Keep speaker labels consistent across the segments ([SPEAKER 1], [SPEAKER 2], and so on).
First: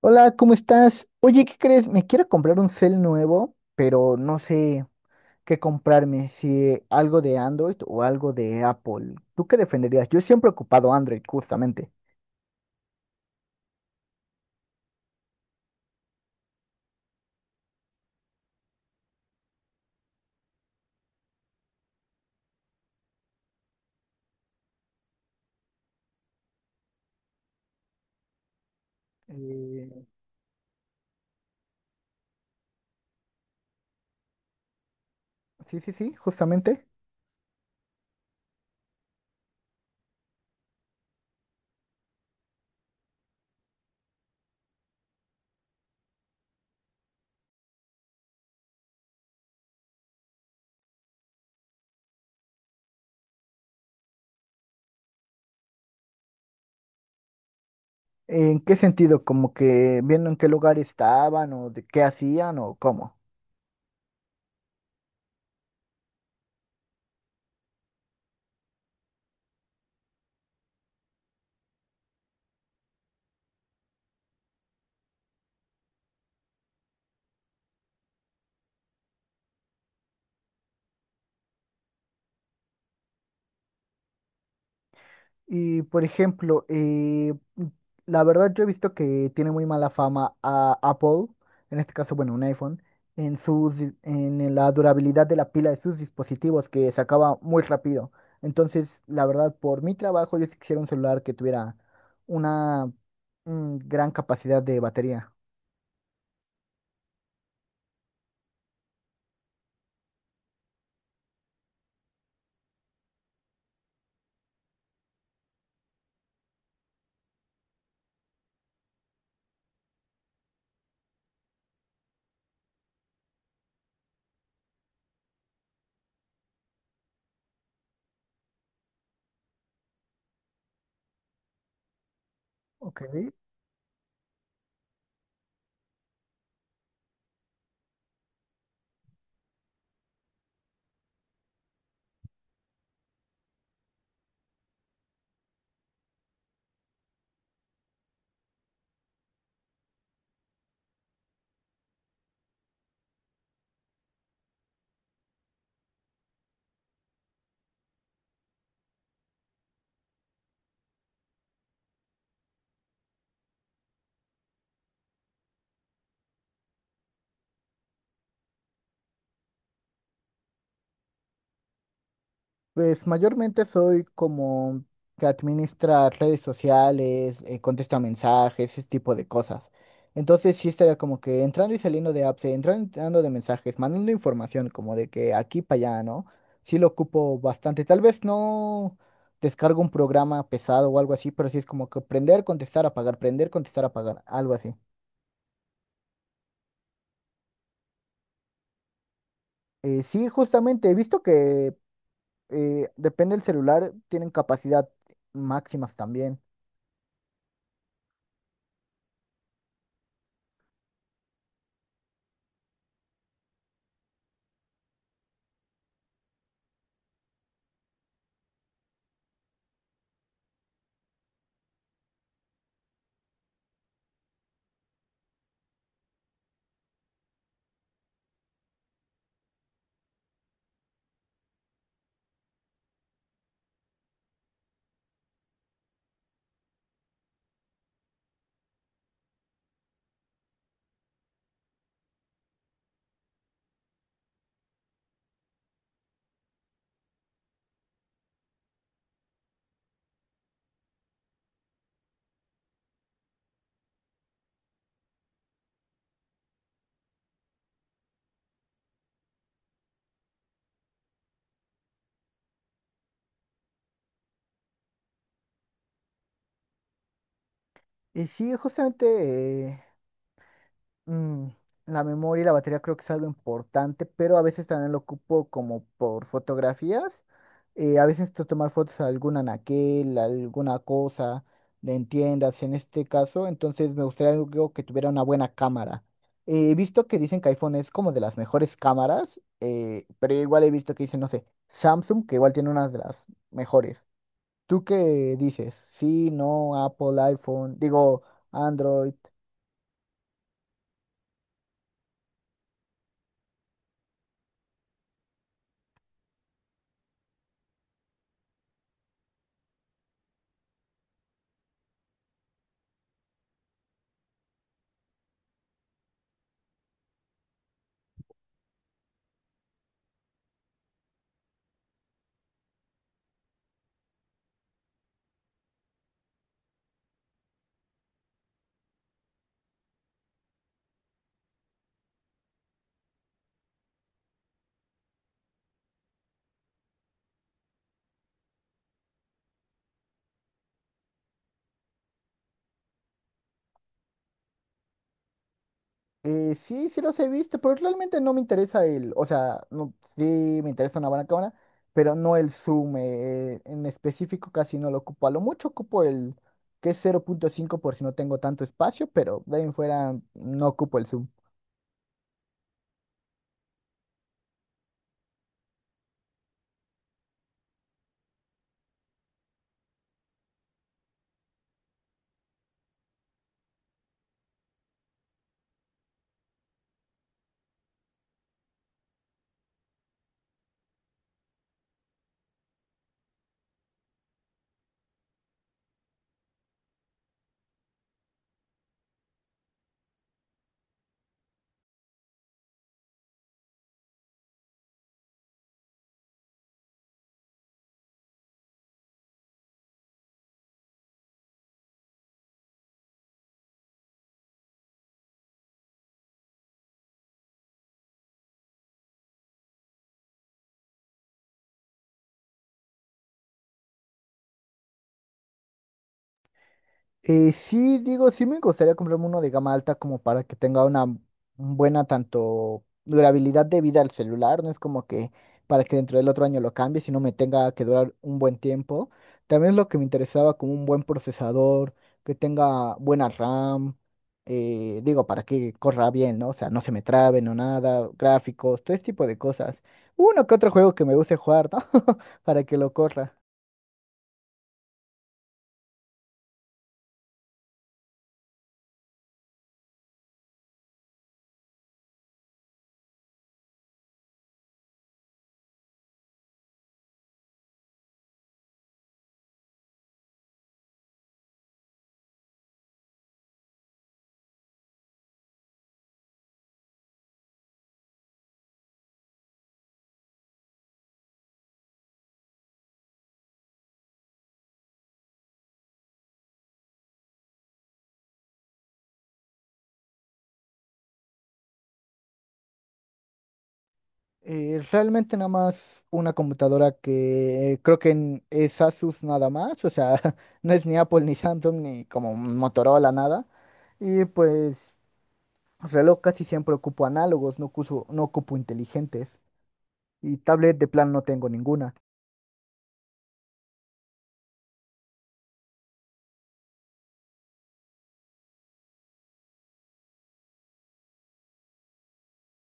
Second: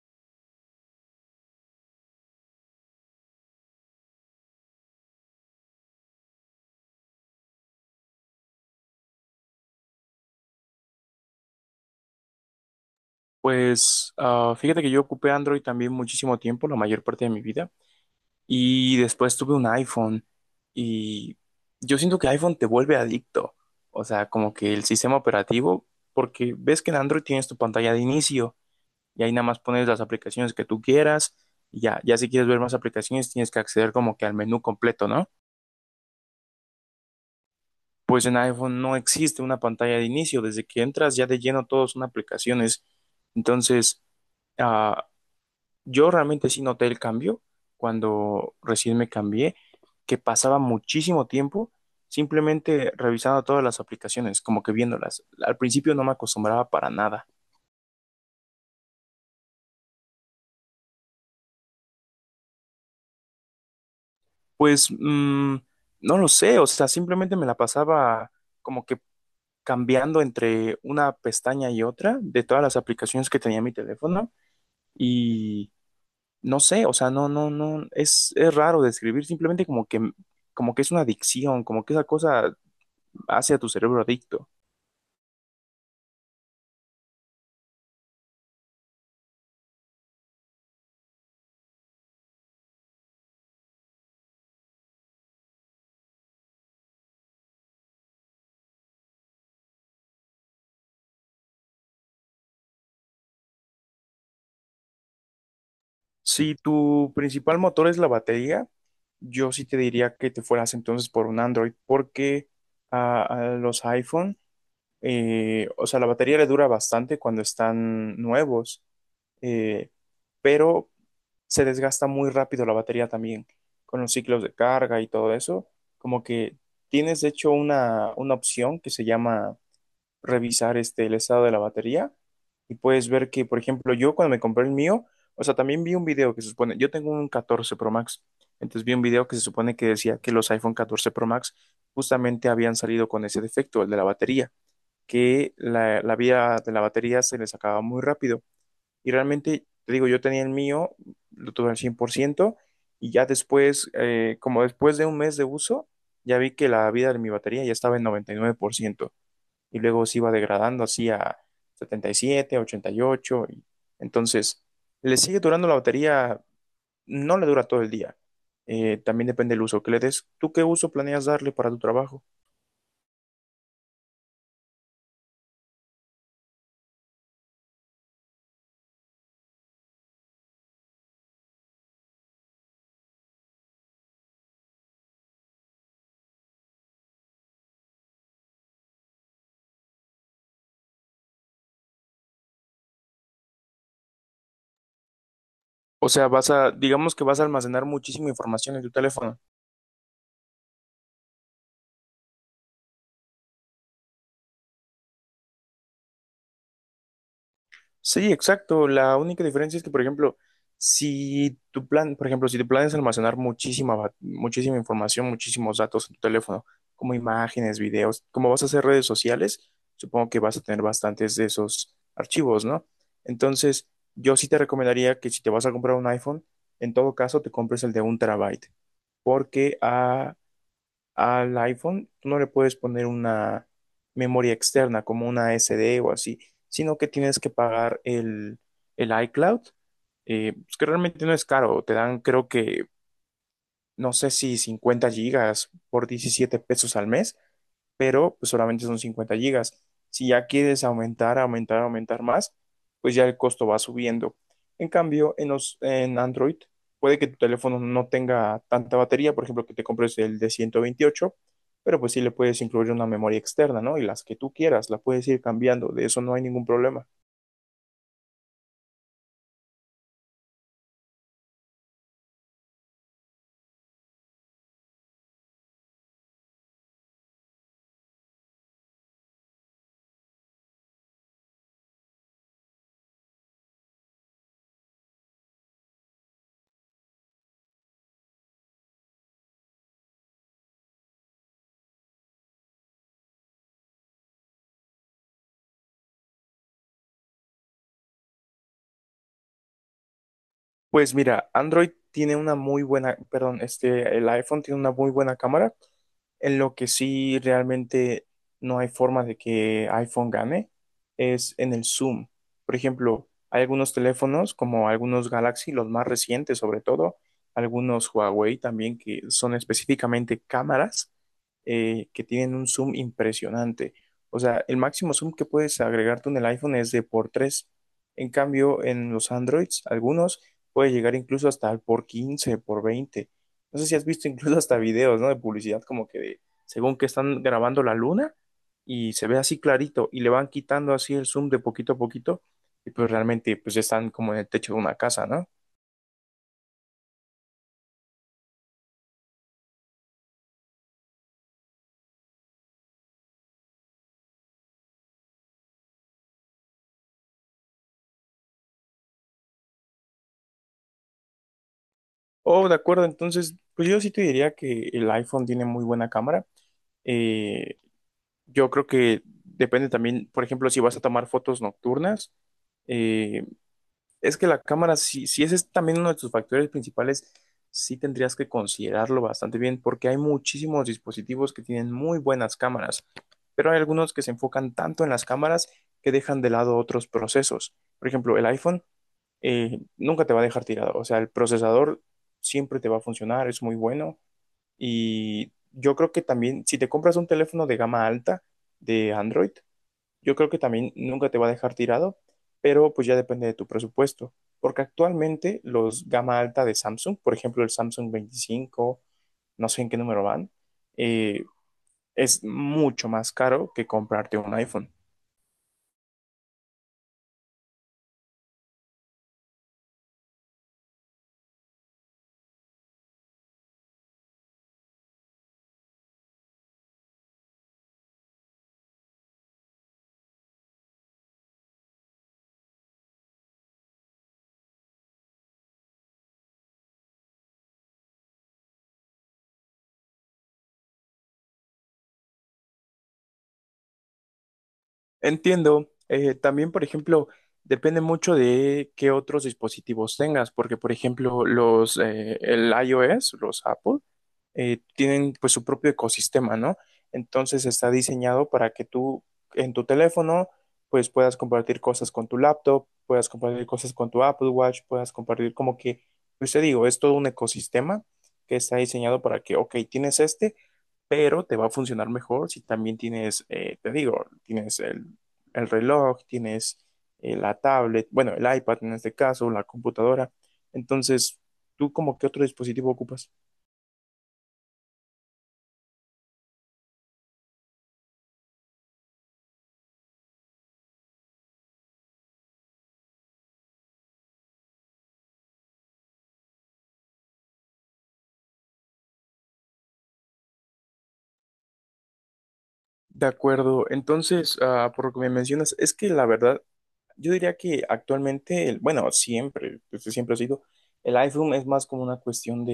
[SPEAKER 1] Hola, ¿cómo estás? Oye, ¿qué crees? Me quiero comprar un cel nuevo, pero no sé qué comprarme, si algo de Android o algo de Apple. ¿Tú qué defenderías? Yo siempre he ocupado Android, justamente.
[SPEAKER 2] Pues fíjate que yo ocupé Android también muchísimo tiempo, la mayor parte de mi vida, y después tuve un iPhone y yo siento que iPhone te vuelve adicto, o sea, como que el sistema operativo, porque ves que en Android tienes tu pantalla de inicio y ahí nada más pones las
[SPEAKER 1] Eh,
[SPEAKER 2] aplicaciones que tú quieras, y ya, ya si quieres ver más aplicaciones tienes que acceder como que al menú completo, ¿no?
[SPEAKER 1] sí, sí, sí, justamente.
[SPEAKER 2] Pues en iPhone no existe una pantalla de inicio, desde que entras ya de lleno todos son aplicaciones, entonces... Ah, Yo realmente sí noté el cambio cuando recién me cambié, que pasaba muchísimo tiempo simplemente revisando todas las aplicaciones, como que viéndolas. Al principio no me acostumbraba para nada.
[SPEAKER 1] ¿En qué sentido? ¿Como que viendo en qué lugar estaban o de qué hacían o cómo?
[SPEAKER 2] Pues no lo sé, o sea, simplemente me la pasaba como que cambiando entre una pestaña y otra de todas las aplicaciones que tenía mi teléfono y no sé, o sea, no, no, no, es raro describir, simplemente como que es una adicción, como que esa cosa hace a tu cerebro adicto.
[SPEAKER 1] Y por ejemplo, la verdad yo he visto que tiene muy mala fama a Apple, en este caso, bueno, un iPhone, en sus, en la durabilidad de la pila de sus dispositivos que se acaba muy rápido. Entonces, la verdad, por mi trabajo, yo sí quisiera un celular que tuviera una gran capacidad de batería.
[SPEAKER 2] Si tu principal motor es la batería, yo sí te diría que te fueras entonces por un Android, porque a los iPhone, o sea, la batería le dura bastante cuando están nuevos, eh, pero se desgasta muy rápido la batería también, con los ciclos de carga y todo eso. Como que tienes, de hecho, una opción que se llama revisar el estado de la batería y
[SPEAKER 1] Ok.
[SPEAKER 2] puedes ver que, por ejemplo, yo cuando me compré el mío, o sea, también vi un video que se supone, yo tengo un 14 Pro Max, entonces vi un video que se supone que decía que los iPhone 14 Pro Max justamente habían salido con ese defecto, el de la batería, que la vida de la batería se les acababa muy rápido. Y realmente, te digo, yo tenía el mío, lo tuve al 100% y ya después, como después de un mes de uso, ya vi que la vida de mi batería ya estaba en 99% y luego se iba degradando así a 77, 88. Y, ocho, y entonces, le sigue durando la batería, no le dura todo el día. También depende del uso que le des. ¿Tú qué uso planeas darle para tu trabajo?
[SPEAKER 1] Pues mayormente soy como que administra redes sociales, contesta mensajes, ese tipo de cosas. Entonces sí estaría como que entrando y saliendo de apps, entrando y saliendo de mensajes, mandando información como de que aquí para allá, ¿no? Sí lo ocupo bastante. Tal vez no descargo un programa pesado o algo así, pero sí es como que prender, contestar, apagar, algo así.
[SPEAKER 2] O sea, vas a, digamos que vas a almacenar muchísima información en tu teléfono.
[SPEAKER 1] Sí, justamente he visto que depende del celular, tienen capacidad máximas también.
[SPEAKER 2] Sí, exacto. La única diferencia es que, por ejemplo, si tu plan, por ejemplo, si tu plan es almacenar muchísima, muchísima información, muchísimos datos en tu teléfono, como imágenes, videos, como vas a hacer redes sociales, supongo que vas a tener bastantes de esos archivos, ¿no? Entonces, yo sí te recomendaría que si te vas a comprar un iPhone, en todo caso te compres el de un terabyte, porque al iPhone tú no le puedes poner una memoria externa como una SD o así, sino que tienes que pagar el iCloud, pues que realmente no es caro. Te dan, creo que, no sé si 50 gigas por 17 pesos al mes pero pues solamente son 50 gigas. Si ya quieres aumentar, aumentar, aumentar más, pues ya el costo va subiendo. En cambio, en Android, puede que tu teléfono no tenga tanta batería, por ejemplo, que te compres el de 128, pero pues sí le puedes incluir una memoria externa, ¿no? Y las que tú quieras, la puedes ir cambiando, de eso no hay ningún problema.
[SPEAKER 1] Y sí, justamente mm, la memoria y la batería creo que es algo importante, pero a veces también lo ocupo como por fotografías. A veces tomar fotos a algún anaquel, a alguna cosa, de en tiendas en este caso, entonces me gustaría algo que tuviera una buena cámara. He visto que dicen que iPhone es como de las mejores cámaras, pero igual he visto que dicen, no sé, Samsung, que igual tiene una de las mejores. ¿Tú qué dices? Sí, no, Apple, iPhone, digo... Android.
[SPEAKER 2] Pues mira, Android tiene una muy buena, perdón, el iPhone tiene una muy buena cámara, en lo que sí realmente no hay forma de que iPhone gane, es en el zoom. Por ejemplo, hay algunos teléfonos, como algunos Galaxy, los más recientes sobre todo, algunos Huawei también, que son específicamente cámaras que tienen un zoom impresionante. O sea, el máximo zoom que puedes agregar tú en el iPhone es de por 3. En cambio, en los Androids, algunos puede llegar incluso hasta al por 15 por veinte. No sé si has visto incluso hasta videos, ¿no? De publicidad como que de, según que están grabando la luna y se ve así clarito y le van quitando así el zoom de poquito a poquito y pues realmente pues ya están como en el techo de una casa, ¿no?
[SPEAKER 1] Sí, sí los he visto, pero realmente no me interesa el, o sea, no, sí me interesa una buena cámara, pero no el zoom, en específico casi no lo ocupo, a lo mucho ocupo el que es 0.5 por si no tengo tanto espacio, pero de ahí en fuera no ocupo el zoom.
[SPEAKER 2] Oh, de acuerdo, entonces pues yo sí te diría que el iPhone tiene muy buena cámara. Eh, yo creo que depende también, por ejemplo, si vas a tomar fotos nocturnas. eh, Es que la cámara, si ese es también uno de tus factores principales, sí tendrías que considerarlo bastante bien, porque hay muchísimos dispositivos que tienen muy buenas cámaras, pero hay algunos que se enfocan tanto en las cámaras que dejan de lado otros procesos. Por ejemplo, el iPhone nunca te va a dejar tirado, o sea, el procesador siempre te va a funcionar, es muy bueno, y yo creo que también si te compras un teléfono de gama alta de Android, yo creo que también nunca te va a dejar tirado, pero pues ya depende de tu presupuesto, porque actualmente los gama alta de Samsung, por ejemplo el Samsung 25, no sé en qué número van, eh, es mucho más caro que comprarte un iPhone.
[SPEAKER 1] Sí, digo, sí me gustaría comprarme uno de gama alta como para que tenga una buena tanto durabilidad de vida al celular, no es como que para que dentro del otro año lo cambie, sino me tenga que durar un buen tiempo. También lo que me interesaba como un buen procesador, que tenga buena RAM, digo, para que corra bien, ¿no? O sea, no se me trabe, no nada, gráficos, todo ese tipo de cosas. Uno que otro juego que me guste jugar, ¿no? Para que lo corra.
[SPEAKER 2] Entiendo. También, por ejemplo, depende mucho de qué otros dispositivos tengas, porque, por ejemplo, el iOS, los Apple, tienen pues su propio ecosistema, ¿no? Entonces está diseñado para que tú en tu teléfono pues puedas compartir cosas con tu laptop, puedas compartir cosas con tu Apple Watch, puedas compartir como que, pues te digo, es todo un ecosistema que está diseñado para que, ok, tienes este, pero te va a funcionar mejor si también tienes, te digo, tienes el reloj, tienes la tablet, bueno, el iPad en este caso, la computadora. Entonces, ¿tú como qué otro dispositivo ocupas?
[SPEAKER 1] Realmente nada más una computadora que creo que es Asus nada más, o sea, no es ni Apple ni Samsung ni como Motorola nada. Y pues reloj casi siempre ocupo análogos, no ocupo inteligentes. Y tablet de plan no tengo ninguna.
[SPEAKER 2] De acuerdo, entonces, por lo que me mencionas, es que la verdad, yo diría que actualmente, bueno, siempre, desde siempre ha sido, el iPhone es más como una cuestión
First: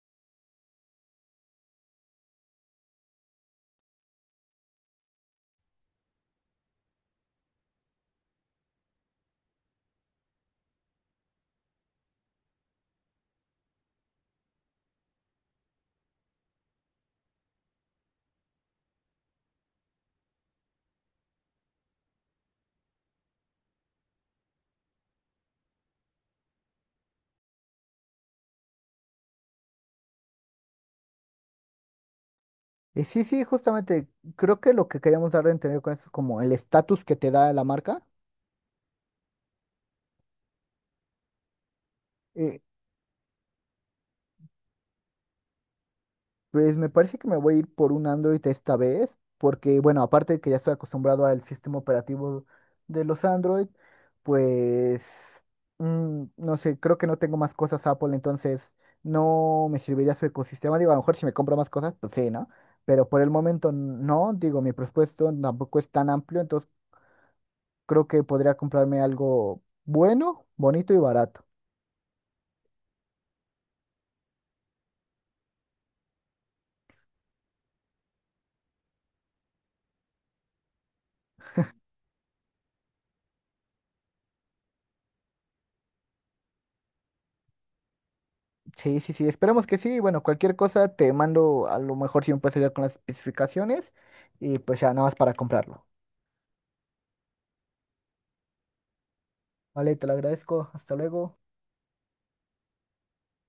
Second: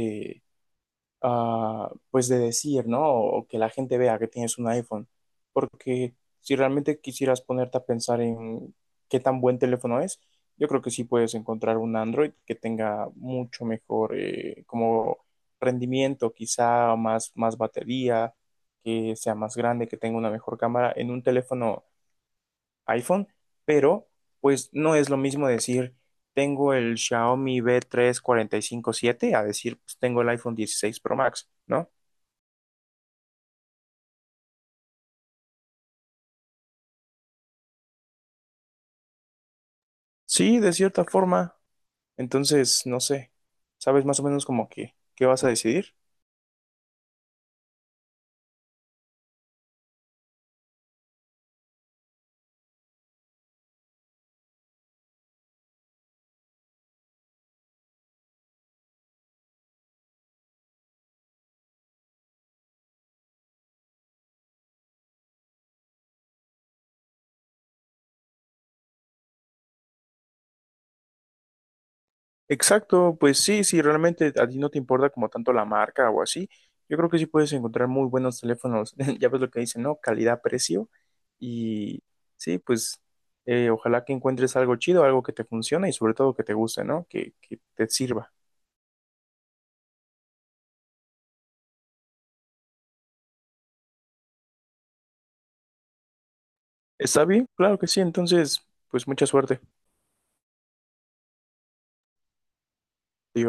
[SPEAKER 2] pues de decir, ¿no? O que la gente vea que tienes un iPhone. Porque si realmente quisieras ponerte a pensar en qué tan buen teléfono es, yo creo que sí puedes encontrar un Android que tenga mucho mejor como rendimiento, quizá más batería, que sea más grande, que tenga una mejor cámara en un teléfono iPhone, pero pues no es lo mismo decir tengo el Xiaomi B3457 a decir, pues tengo el iPhone 16 Pro Max, ¿no?
[SPEAKER 1] Sí, sí, justamente creo que lo que queríamos dar a entender con eso es como el estatus que te da la marca.
[SPEAKER 2] Sí, de cierta forma.
[SPEAKER 1] eh,
[SPEAKER 2] Entonces, no sé, ¿sabes más o menos como que qué vas a decidir?
[SPEAKER 1] Pues me parece que me voy a ir por un Android esta vez, porque bueno, aparte de que ya estoy acostumbrado al sistema operativo de los Android, pues no sé, creo que no tengo más cosas Apple, entonces no me serviría su ecosistema. Digo, a lo mejor si me compro más cosas, pues sí, ¿no? Pero por el momento no, digo, mi presupuesto tampoco es tan amplio, entonces creo que podría comprarme algo bueno, bonito y barato.
[SPEAKER 2] Exacto, pues sí, si realmente a ti no te importa como tanto la marca o así, yo creo que sí puedes encontrar muy buenos teléfonos. Ya ves lo que dicen, ¿no? Calidad-precio. Y sí, pues ojalá que encuentres algo chido, algo que te funcione y sobre todo que te guste, ¿no? Que te sirva.
[SPEAKER 1] Sí, sí, sí, esperemos que sí. Bueno, cualquier cosa te mando, a lo mejor si me puedes ayudar con las especificaciones y pues ya nada más para comprarlo.
[SPEAKER 2] ¿Está bien? Claro que sí. Entonces, pues mucha suerte.
[SPEAKER 1] Vale, te lo agradezco. Hasta luego.
[SPEAKER 2] Adiós.